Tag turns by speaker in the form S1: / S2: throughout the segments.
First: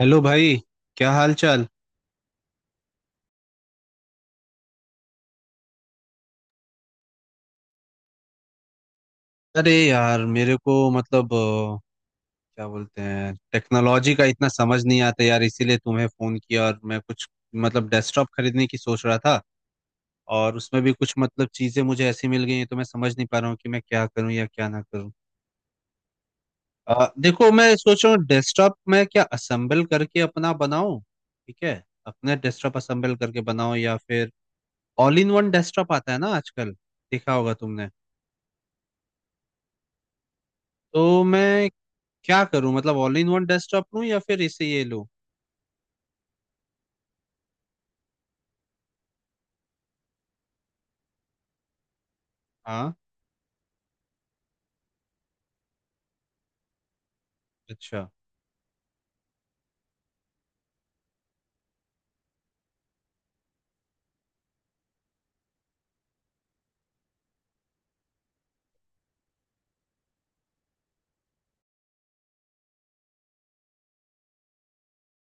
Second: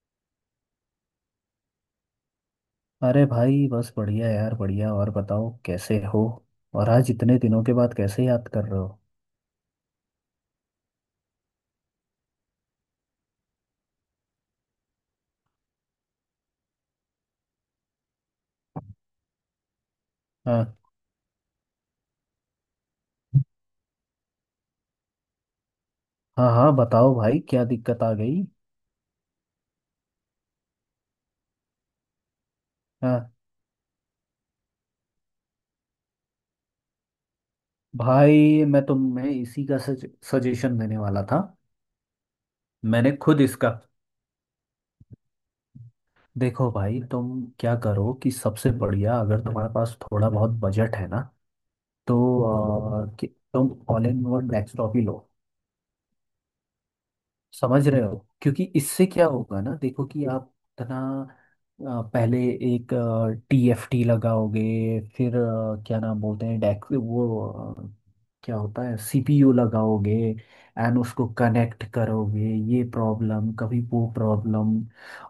S1: Hello भाई। क्या हाल चाल।
S2: अरे भाई, बस बढ़िया यार, बढ़िया। और बताओ, कैसे हो? और आज इतने दिनों के बाद कैसे याद कर रहे हो?
S1: अरे यार मेरे को मतलब क्या बोलते हैं, टेक्नोलॉजी का इतना समझ नहीं आता यार, इसीलिए तुम्हें फोन किया। और मैं कुछ मतलब डेस्कटॉप खरीदने की सोच रहा था, और
S2: हाँ,
S1: उसमें भी कुछ मतलब चीजें मुझे ऐसी मिल गई हैं तो मैं समझ नहीं पा रहा हूँ कि मैं क्या करूँ या क्या ना करूँ।
S2: हाँ, हाँ, बताओ भाई,
S1: देखो,
S2: क्या
S1: मैं
S2: दिक्कत
S1: सोच
S2: आ
S1: रहा हूँ
S2: गई?
S1: डेस्कटॉप मैं क्या असेंबल करके अपना बनाऊँ, ठीक है, अपना डेस्कटॉप असेंबल
S2: हाँ
S1: करके बनाऊँ, या फिर ऑल इन वन डेस्कटॉप आता है ना आजकल, देखा होगा तुमने।
S2: भाई, मैं तुम्हें इसी का सजेशन देने
S1: तो
S2: वाला था।
S1: मैं क्या करूं, मतलब
S2: मैंने
S1: ऑल इन
S2: खुद
S1: वन
S2: इसका।
S1: डेस्कटॉप लूं या फिर इसे ये लूं।
S2: देखो भाई, तुम क्या करो कि सबसे बढ़िया, अगर तुम्हारे पास थोड़ा बहुत बजट है ना, तो
S1: हाँ।
S2: कि तुम ऑल इन वन डेस्कटॉप ही लो। समझ रहे
S1: अच्छा,
S2: हो? क्योंकि इससे क्या होगा ना, देखो कि आप इतना पहले एक टीएफटी लगाओगे, फिर क्या नाम बोलते हैं डेक वो क्या होता है, सीपीयू लगाओगे, एंड उसको कनेक्ट करोगे, ये प्रॉब्लम कभी वो प्रॉब्लम।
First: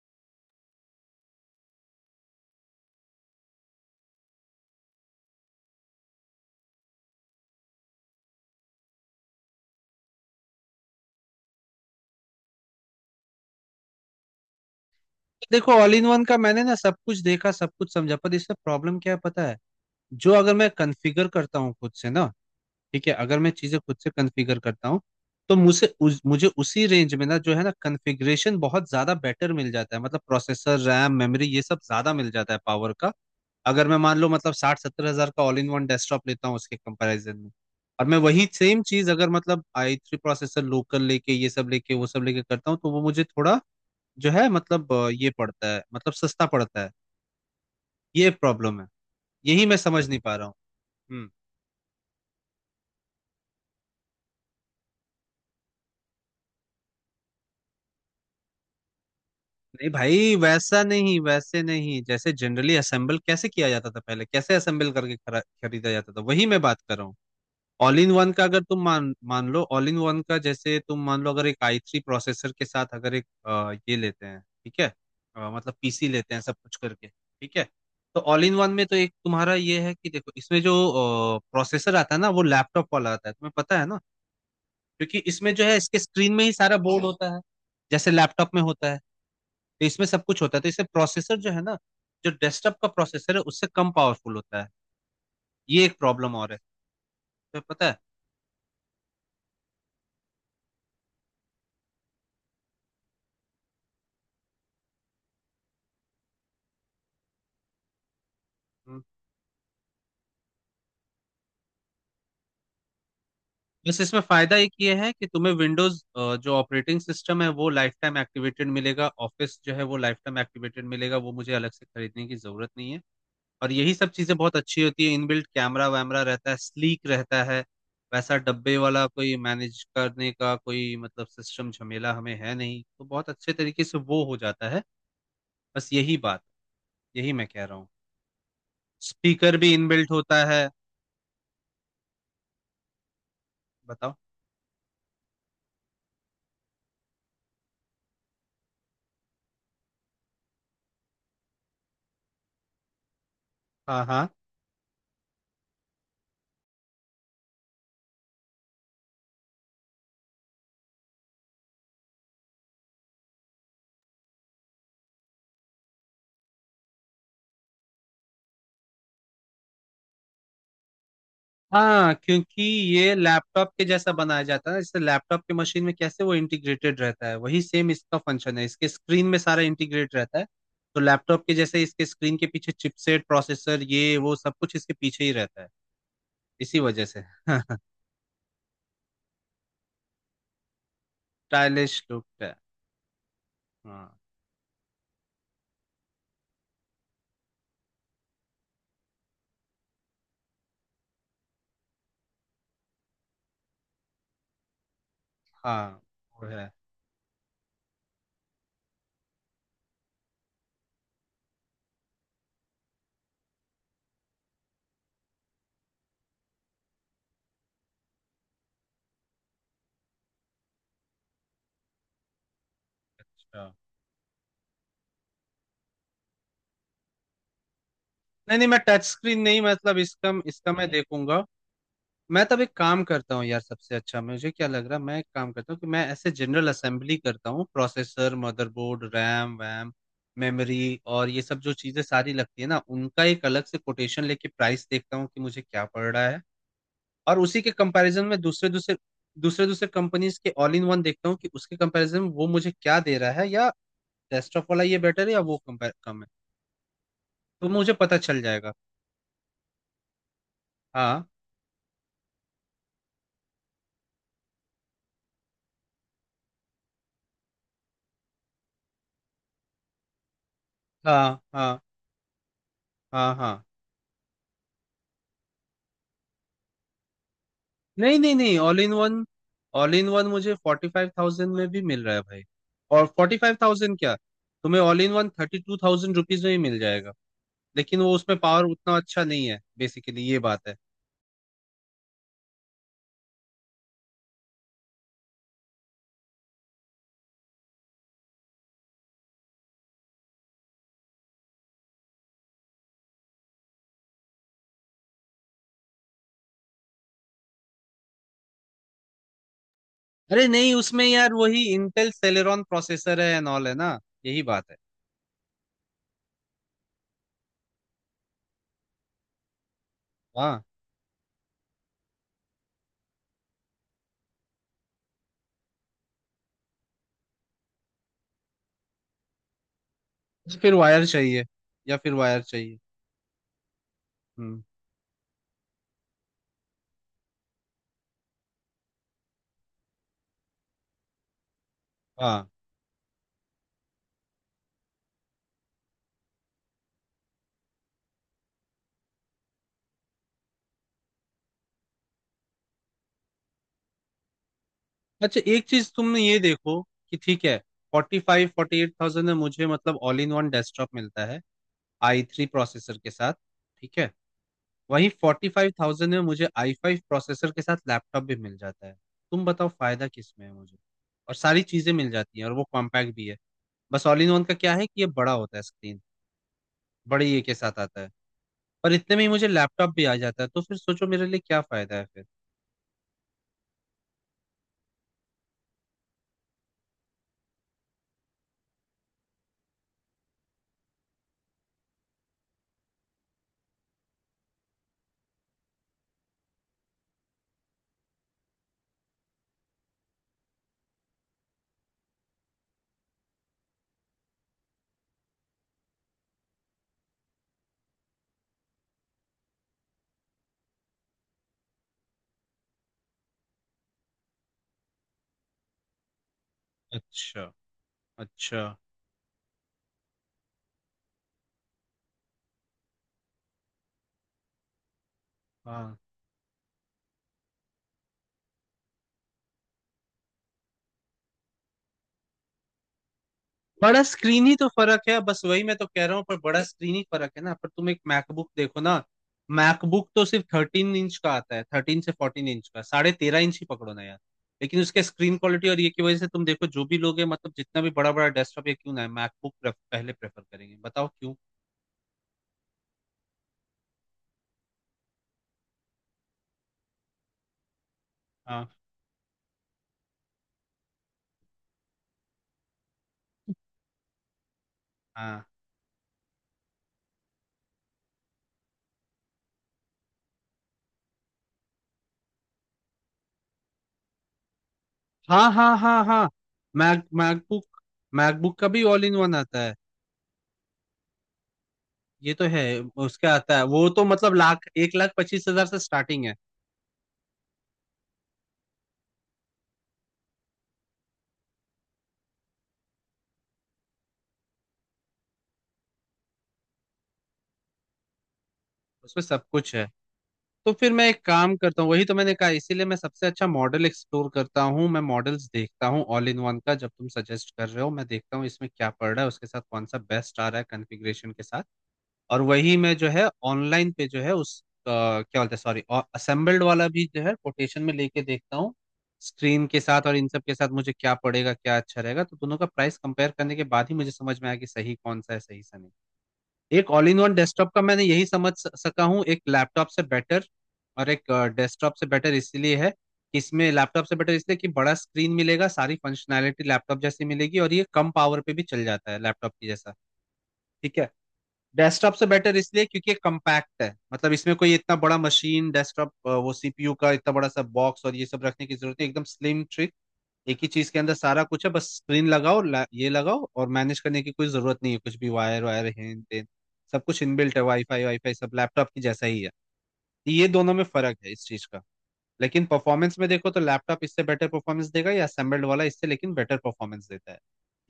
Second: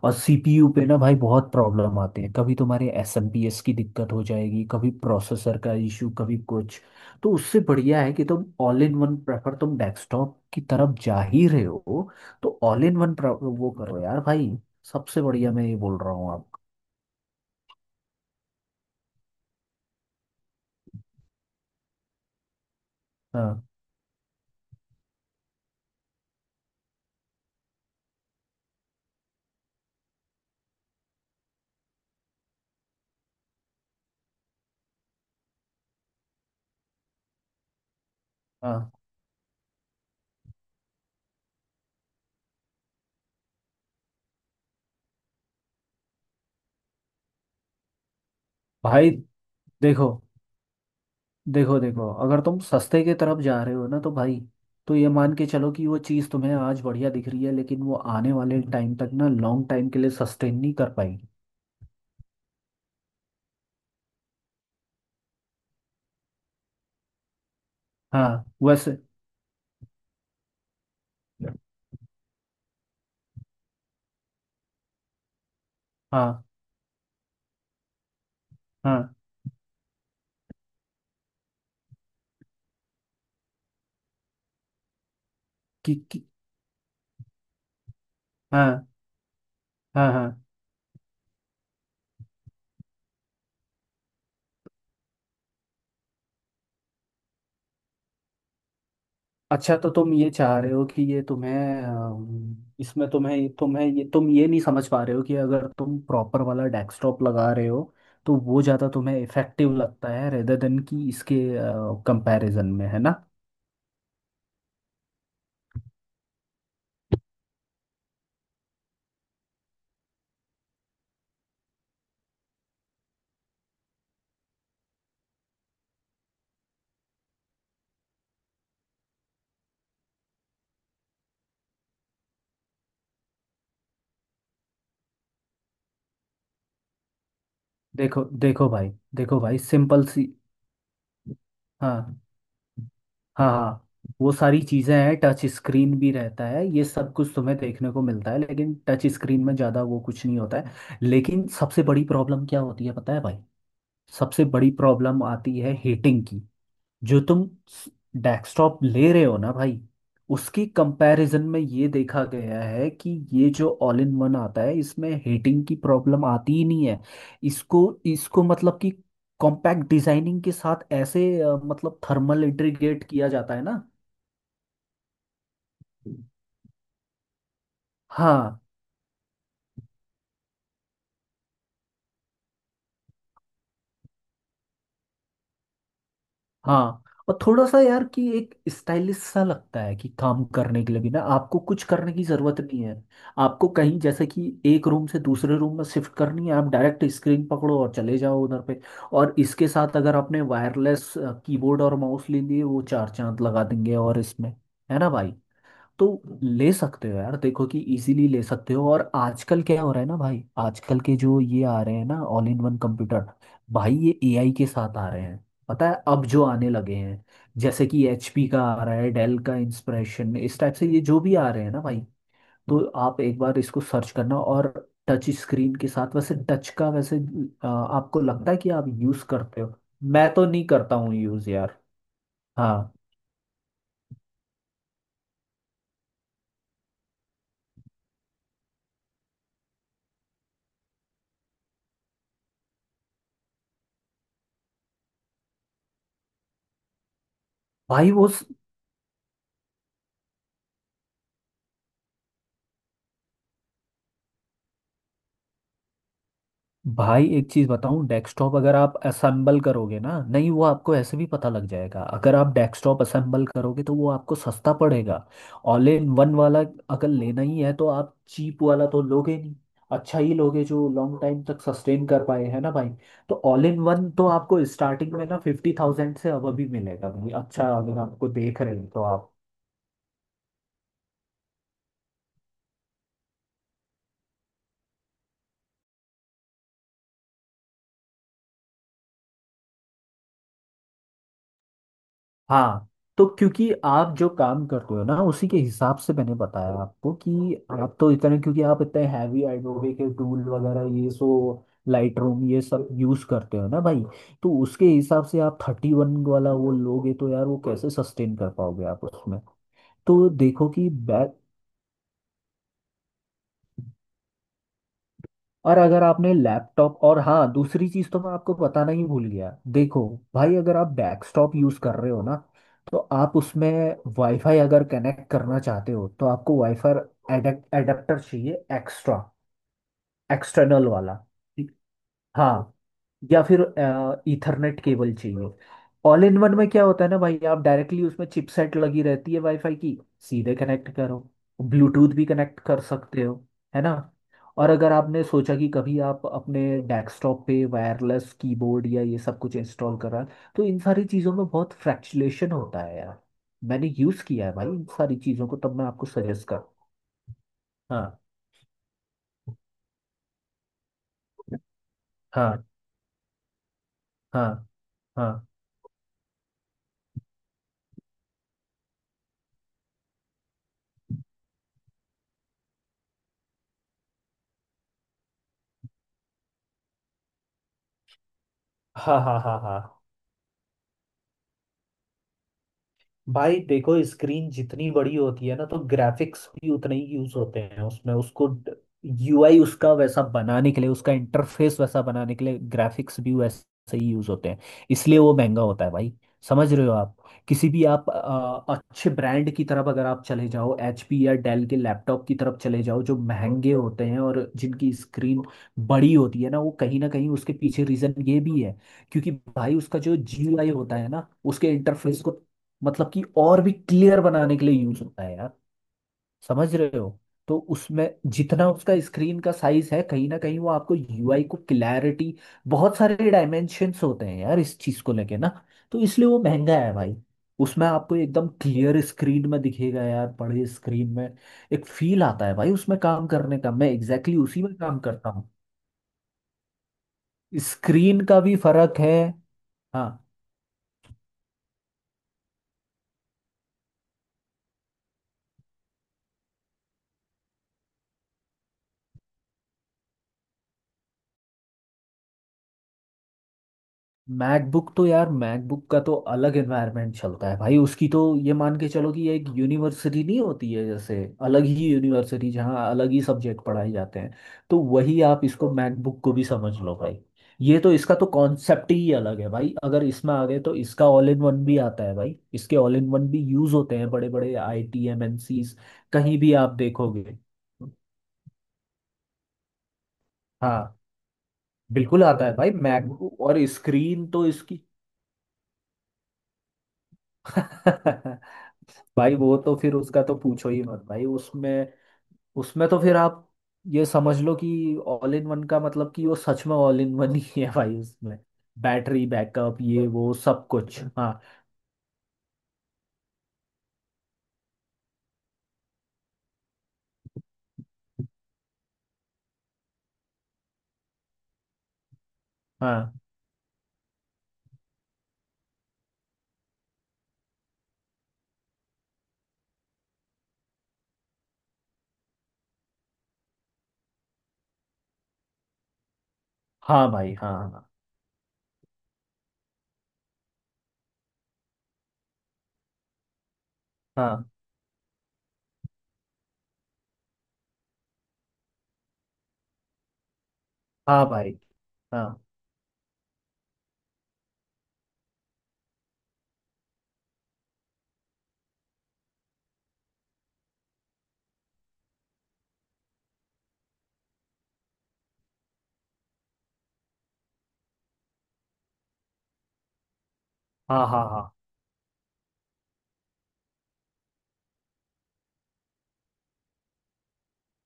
S2: और सीपीयू पे ना भाई बहुत प्रॉब्लम आते हैं, कभी तुम्हारे एसएमपीएस की दिक्कत हो जाएगी, कभी प्रोसेसर का इशू, कभी कुछ। तो उससे बढ़िया है कि तुम ऑल इन वन प्रेफर, तुम डेस्कटॉप की तरफ जा ही रहे हो तो ऑल इन वन वो करो यार भाई। सबसे बढ़िया मैं
S1: देखो
S2: ये
S1: ऑल
S2: बोल
S1: इन
S2: रहा
S1: वन
S2: हूँ
S1: का
S2: आप।
S1: मैंने ना सब कुछ देखा, सब कुछ समझा, पर इसमें प्रॉब्लम क्या है पता है, जो अगर मैं कॉन्फ़िगर करता हूँ खुद से ना, ठीक है, अगर मैं
S2: हाँ,
S1: चीजें खुद से कॉन्फ़िगर करता हूँ तो मुझे मुझे उसी रेंज में ना जो है ना कॉन्फ़िगरेशन बहुत ज्यादा बेटर मिल जाता है, मतलब प्रोसेसर, रैम, मेमोरी, ये सब ज्यादा मिल जाता है, पावर का। अगर मैं मान लो मतलब 60-70 हज़ार का ऑल इन वन डेस्कटॉप लेता हूँ उसके कंपैरिजन में, और मैं वही सेम
S2: हाँ
S1: चीज अगर मतलब आई थ्री प्रोसेसर लोकल लेके, ये सब लेके, वो सब लेके करता हूँ, तो वो मुझे थोड़ा जो है मतलब ये पड़ता है, मतलब सस्ता पड़ता है। ये प्रॉब्लम है,
S2: भाई,
S1: यही मैं समझ
S2: देखो
S1: नहीं पा रहा हूँ। हम्म।
S2: देखो देखो, अगर तुम सस्ते की तरफ जा रहे हो ना तो भाई, तो ये मान के चलो कि वो चीज़ तुम्हें आज बढ़िया दिख रही है, लेकिन वो आने वाले टाइम तक ना लॉन्ग
S1: नहीं
S2: टाइम के लिए
S1: भाई,
S2: सस्टेन नहीं
S1: वैसा
S2: कर
S1: नहीं,
S2: पाएगी।
S1: वैसे नहीं, जैसे जनरली असेंबल कैसे किया जाता था, पहले कैसे असेंबल करके खरीदा जाता था, वही मैं बात कर रहा हूँ। ऑल इन वन का
S2: हाँ
S1: अगर तुम
S2: वैसे।
S1: मान मान लो, ऑल इन वन का जैसे तुम मान लो, अगर एक आई थ्री प्रोसेसर के साथ अगर एक ये लेते हैं, ठीक है, मतलब पीसी लेते हैं
S2: हाँ,
S1: सब कुछ करके, ठीक है। तो ऑल इन वन में तो एक
S2: हाँ।
S1: तुम्हारा ये है कि देखो इसमें जो प्रोसेसर आता है ना, वो लैपटॉप वाला आता है, तुम्हें पता है ना, क्योंकि इसमें जो है
S2: कि,
S1: इसके
S2: कि
S1: स्क्रीन में ही सारा बोर्ड होता है जैसे लैपटॉप में
S2: हाँ,
S1: होता है, तो इसमें
S2: हाँ,
S1: सब कुछ
S2: हाँ।
S1: होता है, तो इससे प्रोसेसर जो है ना, जो डेस्कटॉप का प्रोसेसर है उससे कम पावरफुल होता है। ये एक प्रॉब्लम और है, तुम्हें पता
S2: अच्छा, तो तुम ये चाह रहे हो कि ये तुम्हें इसमें तुम्हें तुम्हें ये तुम ये नहीं समझ पा रहे हो कि अगर तुम प्रॉपर वाला डेस्कटॉप लगा रहे हो, तो वो ज़्यादा
S1: है।
S2: तुम्हें इफेक्टिव लगता है रेदर देन कि इसके कंपैरिजन में, है ना?
S1: बस इसमें फायदा एक ये है कि तुम्हें विंडोज जो ऑपरेटिंग सिस्टम है वो लाइफ टाइम एक्टिवेटेड मिलेगा, ऑफिस जो है वो लाइफ टाइम एक्टिवेटेड मिलेगा, वो मुझे अलग से खरीदने की जरूरत नहीं है। और यही सब चीजें बहुत अच्छी होती है, इनबिल्ट कैमरा वैमरा रहता है, स्लीक रहता है, वैसा डब्बे वाला कोई मैनेज करने का कोई मतलब सिस्टम झमेला हमें है नहीं, तो बहुत अच्छे तरीके से वो हो जाता है। बस यही बात, यही मैं कह रहा हूँ।
S2: देखो देखो भाई, देखो
S1: स्पीकर
S2: भाई,
S1: भी
S2: सिंपल
S1: इनबिल्ट
S2: सी।
S1: होता है।
S2: हाँ, हाँ, हाँ।
S1: बताओ।
S2: वो सारी चीज़ें हैं, टच स्क्रीन भी रहता है, ये सब कुछ तुम्हें देखने को मिलता है, लेकिन टच स्क्रीन में ज़्यादा वो कुछ नहीं होता है। लेकिन सबसे बड़ी प्रॉब्लम क्या होती है पता है भाई?
S1: हाँ हाँ
S2: सबसे बड़ी प्रॉब्लम आती है हीटिंग की। जो तुम डेस्कटॉप ले रहे हो ना भाई, उसकी कंपैरिजन में ये देखा गया है कि ये जो ऑल इन वन आता है इसमें हीटिंग की प्रॉब्लम आती ही नहीं है। इसको इसको मतलब कि कॉम्पैक्ट डिजाइनिंग के साथ ऐसे मतलब
S1: हाँ,
S2: थर्मल
S1: क्योंकि
S2: इंटीग्रेट
S1: ये
S2: किया जाता है
S1: लैपटॉप
S2: ना।
S1: के जैसा बनाया जाता है ना, जैसे लैपटॉप के मशीन में कैसे वो इंटीग्रेटेड रहता है, वही सेम इसका फंक्शन
S2: हाँ,
S1: है, इसके स्क्रीन में सारा इंटीग्रेट रहता है, तो लैपटॉप के जैसे इसके स्क्रीन के पीछे चिपसेट, प्रोसेसर, ये वो सब कुछ इसके पीछे ही रहता है, इसी
S2: हाँ।
S1: वजह से
S2: और थोड़ा सा यार कि एक स्टाइलिश सा लगता है कि काम करने के लिए भी ना आपको कुछ
S1: स्टाइलिश
S2: करने की
S1: लुक है।
S2: जरूरत नहीं है। आपको कहीं,
S1: हाँ
S2: जैसे कि एक रूम से दूसरे रूम में शिफ्ट करनी है, आप डायरेक्ट स्क्रीन पकड़ो और चले जाओ उधर पे। और इसके साथ अगर आपने वायरलेस कीबोर्ड और माउस ले लिए, वो चार चांद लगा देंगे। और इसमें, है ना भाई?
S1: हाँ,
S2: तो
S1: वो है।
S2: ले सकते हो यार, देखो कि इजीली ले सकते हो। और आजकल क्या हो रहा है ना भाई, आजकल के जो ये आ रहे हैं ना ऑल इन वन कंप्यूटर, भाई ये एआई के साथ आ रहे हैं। पता है अब जो आने लगे हैं, जैसे कि एचपी का आ रहा है, डेल का इंस्पिरेशन, इस टाइप से ये जो भी आ रहे हैं ना भाई। तो आप एक बार
S1: अच्छा,
S2: इसको सर्च करना। और टच स्क्रीन के साथ, वैसे टच का, वैसे आपको लगता है
S1: नहीं नहीं,
S2: कि
S1: मैं
S2: आप
S1: टच
S2: यूज
S1: स्क्रीन नहीं,
S2: करते हो?
S1: मतलब इसका,
S2: मैं तो नहीं
S1: इसका मैं
S2: करता हूँ
S1: देखूंगा।
S2: यूज यार।
S1: मैं तब एक
S2: हाँ
S1: काम करता हूँ यार, सबसे अच्छा मुझे क्या लग रहा है, मैं एक काम करता हूँ कि मैं ऐसे जनरल असेंबली करता हूँ, प्रोसेसर, मदरबोर्ड, रैम वैम, मेमोरी और ये सब जो चीज़ें सारी लगती है ना, उनका एक अलग से कोटेशन लेके प्राइस देखता हूँ कि मुझे क्या पड़ रहा है, और उसी के
S2: भाई।
S1: कंपैरिजन
S2: वो
S1: में दूसरे दूसरे दूसरे दूसरे कंपनीज के ऑल इन वन देखता हूँ, कि उसके कंपैरिजन में वो मुझे क्या दे रहा है, या डेस्कटॉप वाला ये बेटर है या वो कंपेयर कम है,
S2: भाई, एक चीज
S1: तो मुझे
S2: बताऊं,
S1: पता चल
S2: डेस्कटॉप
S1: जाएगा।
S2: अगर आप असेंबल करोगे ना, नहीं वो आपको ऐसे
S1: हाँ
S2: भी पता लग जाएगा, अगर आप डेस्कटॉप असेंबल करोगे तो वो आपको सस्ता पड़ेगा। ऑल इन वन वाला अगर लेना ही है तो आप चीप वाला तो लोगे नहीं, अच्छा ही लोगे, जो लॉन्ग
S1: हाँ
S2: टाइम तक
S1: हाँ
S2: सस्टेन कर पाए, है ना भाई?
S1: हाँ
S2: तो
S1: हाँ।
S2: ऑल इन वन तो आपको स्टार्टिंग में ना 50,000 से अब अभी मिलेगा भाई, अच्छा अगर
S1: नहीं
S2: आपको,
S1: नहीं नहीं,
S2: देख रहे
S1: ऑल
S2: हो
S1: इन
S2: तो
S1: वन,
S2: आप।
S1: ऑल इन वन मुझे 45,000 में भी मिल रहा है भाई। और 45,000 क्या, तुम्हें ऑल इन वन 32,000 रुपीज में ही मिल जाएगा, लेकिन वो उसमें पावर उतना अच्छा नहीं है, बेसिकली ये बात है।
S2: हाँ। तो क्योंकि आप जो काम करते हो ना उसी के हिसाब से मैंने बताया आपको कि आप तो इतने, क्योंकि आप इतने हैवी एडोबे के टूल वगैरह, ये सो लाइट रूम, ये सब यूज करते हो ना भाई। तो उसके हिसाब से आप 31 वाला वो लोगे तो यार वो कैसे सस्टेन कर पाओगे आप उसमें? तो
S1: अरे
S2: देखो
S1: नहीं,
S2: कि
S1: उसमें यार
S2: बैक।
S1: वही इंटेल सेलेरॉन प्रोसेसर है एंड ऑल, है ना, यही बात है।
S2: और अगर आपने लैपटॉप, और हाँ दूसरी चीज़ तो मैं आपको बताना ही भूल गया, देखो भाई,
S1: हाँ,
S2: अगर आप डेस्कटॉप यूज़ कर रहे हो ना, तो आप उसमें वाईफाई अगर कनेक्ट करना चाहते हो तो आपको वाईफाई एडेप्टर चाहिए, एक्स्ट्रा,
S1: फिर
S2: एक्सटर्नल
S1: वायर
S2: वाला।
S1: चाहिए, या फिर वायर
S2: हाँ।
S1: चाहिए।
S2: या फिर
S1: हम्म।
S2: ईथरनेट केबल चाहिए। ऑल इन वन में क्या होता है ना भाई, आप डायरेक्टली उसमें चिपसेट लगी रहती है वाईफाई की, सीधे कनेक्ट करो, ब्लूटूथ भी
S1: हाँ,
S2: कनेक्ट कर सकते हो, है ना? और अगर आपने सोचा कि कभी आप अपने डेस्कटॉप पे वायरलेस कीबोर्ड या ये सब कुछ इंस्टॉल करा है, तो इन सारी चीज़ों में बहुत फ्रैक्चुलेशन होता है यार। मैंने यूज़ किया है भाई इन सारी
S1: अच्छा
S2: चीज़ों को,
S1: एक
S2: तब मैं
S1: चीज
S2: आपको
S1: तुमने ये
S2: सजेस्ट कर।
S1: देखो, कि ठीक है, फोर्टी
S2: हाँ,
S1: फाइव फोर्टी एट थाउजेंड में मुझे मतलब ऑल इन वन डेस्कटॉप मिलता है आई थ्री
S2: हाँ,
S1: प्रोसेसर के साथ, ठीक है।
S2: हाँ,
S1: वहीं फोर्टी
S2: हाँ।
S1: फाइव थाउजेंड में मुझे आई फाइव प्रोसेसर के साथ लैपटॉप भी मिल जाता है, तुम बताओ फायदा किस में है मुझे, और सारी चीजें मिल जाती हैं और वो कॉम्पैक्ट भी है। बस ऑल इन वन का क्या है, कि ये बड़ा होता है स्क्रीन, बड़े ये के साथ आता है, पर इतने में
S2: हाँ,
S1: ही
S2: हाँ,
S1: मुझे
S2: हाँ,
S1: लैपटॉप भी
S2: हाँ।
S1: आ जाता है, तो फिर सोचो मेरे लिए क्या फायदा है फिर।
S2: भाई देखो, स्क्रीन जितनी बड़ी होती है ना तो ग्राफिक्स भी उतने ही यूज होते हैं उसमें, उसको यूआई उसका वैसा बनाने के लिए, उसका इंटरफेस वैसा बनाने के लिए, ग्राफिक्स भी वैसे ही यूज होते हैं, इसलिए वो महंगा होता है भाई। समझ रहे हो आप? किसी भी आप अच्छे ब्रांड की तरफ अगर आप चले जाओ, एचपी या डेल के लैपटॉप की तरफ चले जाओ, जो महंगे होते हैं और जिनकी स्क्रीन बड़ी होती है ना, वो कहीं ना कहीं उसके पीछे रीजन ये भी है। क्योंकि भाई उसका जो जीयूआई होता है ना, उसके इंटरफेस को मतलब कि और भी क्लियर बनाने के लिए यूज होता है यार। समझ रहे हो?
S1: अच्छा,
S2: तो उसमें
S1: अच्छा।
S2: जितना उसका स्क्रीन का साइज है, कहीं ना कहीं वो आपको यूआई को क्लैरिटी, बहुत सारे डायमेंशंस होते हैं यार इस चीज को लेके ना।
S1: हाँ,
S2: तो इसलिए वो महंगा है भाई। उसमें आपको एकदम क्लियर स्क्रीन में दिखेगा यार, बड़े स्क्रीन में एक फील आता है भाई उसमें काम करने का, मैं
S1: बड़ा
S2: एग्जैक्टली
S1: स्क्रीन
S2: exactly
S1: ही तो
S2: उसी में
S1: फर्क
S2: काम
S1: है
S2: करता
S1: बस,
S2: हूँ।
S1: वही मैं तो कह रहा हूँ, पर बड़ा स्क्रीन ही फर्क है ना, पर तुम एक
S2: स्क्रीन का
S1: मैकबुक
S2: भी
S1: देखो ना,
S2: फर्क है।
S1: मैकबुक
S2: हाँ,
S1: तो सिर्फ 13 इंच का आता है, 13 से 14 इंच का, 13.5 इंच ही पकड़ो ना यार, लेकिन उसके स्क्रीन क्वालिटी और ये की वजह से तुम देखो, जो भी लोग है मतलब जितना भी बड़ा बड़ा डेस्कटॉप या क्यों ना है, मैकबुक पहले प्रेफर करेंगे, बताओ क्यों।
S2: मैकबुक तो यार, मैकबुक का तो अलग एनवायरनमेंट चलता है भाई, उसकी तो ये
S1: हाँ
S2: मान के चलो कि ये एक यूनिवर्सिटी नहीं होती है, जैसे अलग ही यूनिवर्सिटी, जहाँ अलग ही सब्जेक्ट पढ़ाए जाते हैं, तो वही
S1: हाँ
S2: आप इसको मैकबुक को भी समझ लो भाई। ये तो, इसका तो कॉन्सेप्ट ही अलग है भाई। अगर इसमें आ गए तो इसका ऑल इन वन भी आता है भाई, इसके ऑल इन वन भी यूज होते हैं बड़े बड़े आईटी
S1: हाँ हाँ
S2: एमएनसीज,
S1: हाँ हाँ।
S2: कहीं भी आप देखोगे।
S1: मैकबुक, मैकबुक का भी ऑल इन वन आता है।
S2: हाँ, बिल्कुल
S1: ये तो
S2: आता है
S1: है,
S2: भाई
S1: उसका
S2: मैकबुक।
S1: आता है,
S2: और
S1: वो तो
S2: स्क्रीन
S1: मतलब
S2: तो
S1: लाख,
S2: इसकी
S1: 1 लाख 25 हज़ार से स्टार्टिंग है।
S2: भाई, वो तो फिर उसका तो पूछो ही मत भाई। उसमें उसमें तो फिर आप ये समझ लो कि ऑल इन वन का मतलब कि वो सच में ऑल इन वन ही है भाई। उसमें
S1: उसमें
S2: बैटरी
S1: सब कुछ
S2: बैकअप,
S1: है।
S2: ये वो सब
S1: तो फिर
S2: कुछ।
S1: मैं एक
S2: हाँ।
S1: काम करता हूँ, वही तो मैंने कहा, इसीलिए मैं सबसे अच्छा मॉडल एक्सप्लोर करता हूँ, मैं मॉडल्स देखता हूँ ऑल इन वन का, जब तुम सजेस्ट कर रहे हो, मैं देखता हूँ इसमें क्या पड़ रहा है, उसके साथ कौन सा बेस्ट आ रहा है कॉन्फ़िगरेशन के साथ, और वही मैं जो
S2: हाँ,
S1: है ऑनलाइन पे जो है उस क्या बोलते हैं, सॉरी, असेंबल्ड वाला भी जो है कोटेशन में लेके देखता हूँ, स्क्रीन के साथ और इन सब के साथ मुझे क्या पड़ेगा, क्या अच्छा रहेगा, तो दोनों का प्राइस कंपेयर करने के बाद ही मुझे समझ में आया कि सही कौन सा है सही सा नहीं। एक ऑल
S2: हाँ
S1: इन वन
S2: भाई। हाँ,
S1: डेस्कटॉप का
S2: हाँ,
S1: मैंने यही समझ सका हूँ, एक लैपटॉप से बेटर, और एक डेस्कटॉप से बेटर इसलिए है कि इसमें लैपटॉप से बेटर
S2: हाँ,
S1: इसलिए कि बड़ा स्क्रीन मिलेगा, सारी फंक्शनैलिटी लैपटॉप जैसी मिलेगी, और ये कम पावर पे भी चल जाता है लैपटॉप की जैसा, ठीक है।
S2: हाँ भाई।
S1: डेस्कटॉप से
S2: हाँ,
S1: बेटर इसलिए क्योंकि ये कम्पैक्ट है, मतलब इसमें कोई इतना बड़ा मशीन डेस्कटॉप, वो सीपीयू का इतना बड़ा सा बॉक्स और ये सब रखने की जरूरत नहीं, एकदम स्लिम ट्री, एक ही चीज के अंदर सारा कुछ है, बस स्क्रीन लगाओ, ये लगाओ और मैनेज करने की कोई जरूरत नहीं है कुछ भी, वायर वायर हेन टेन, सब कुछ इनबिल्ट है, वाईफाई वाईफाई सब लैपटॉप की जैसा ही है, ये दोनों में
S2: हाँ,
S1: फर्क
S2: हाँ,
S1: है इस
S2: हाँ,
S1: चीज का। लेकिन परफॉर्मेंस में देखो तो लैपटॉप इससे बेटर परफॉर्मेंस देगा, या असेंबल्ड वाला इससे लेकिन बेटर परफॉर्मेंस देता है,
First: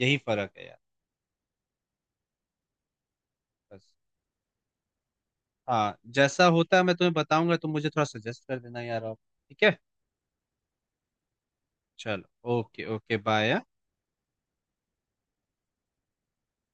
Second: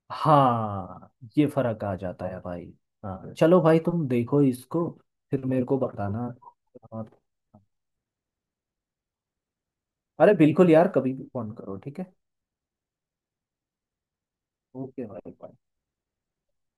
S1: यही फर्क है यार।
S2: हाँ। ये फर्क आ जाता है भाई। हाँ चलो भाई,
S1: बस,
S2: तुम देखो इसको, फिर मेरे को
S1: हाँ,
S2: बताना।
S1: जैसा होता है मैं
S2: और
S1: तुम्हें बताऊंगा, तुम मुझे थोड़ा सजेस्ट कर देना यार, आप ठीक है।
S2: अरे बिल्कुल यार, कभी भी फोन करो, ठीक है?
S1: चलो, ओके ओके बाय।
S2: ओके भाई।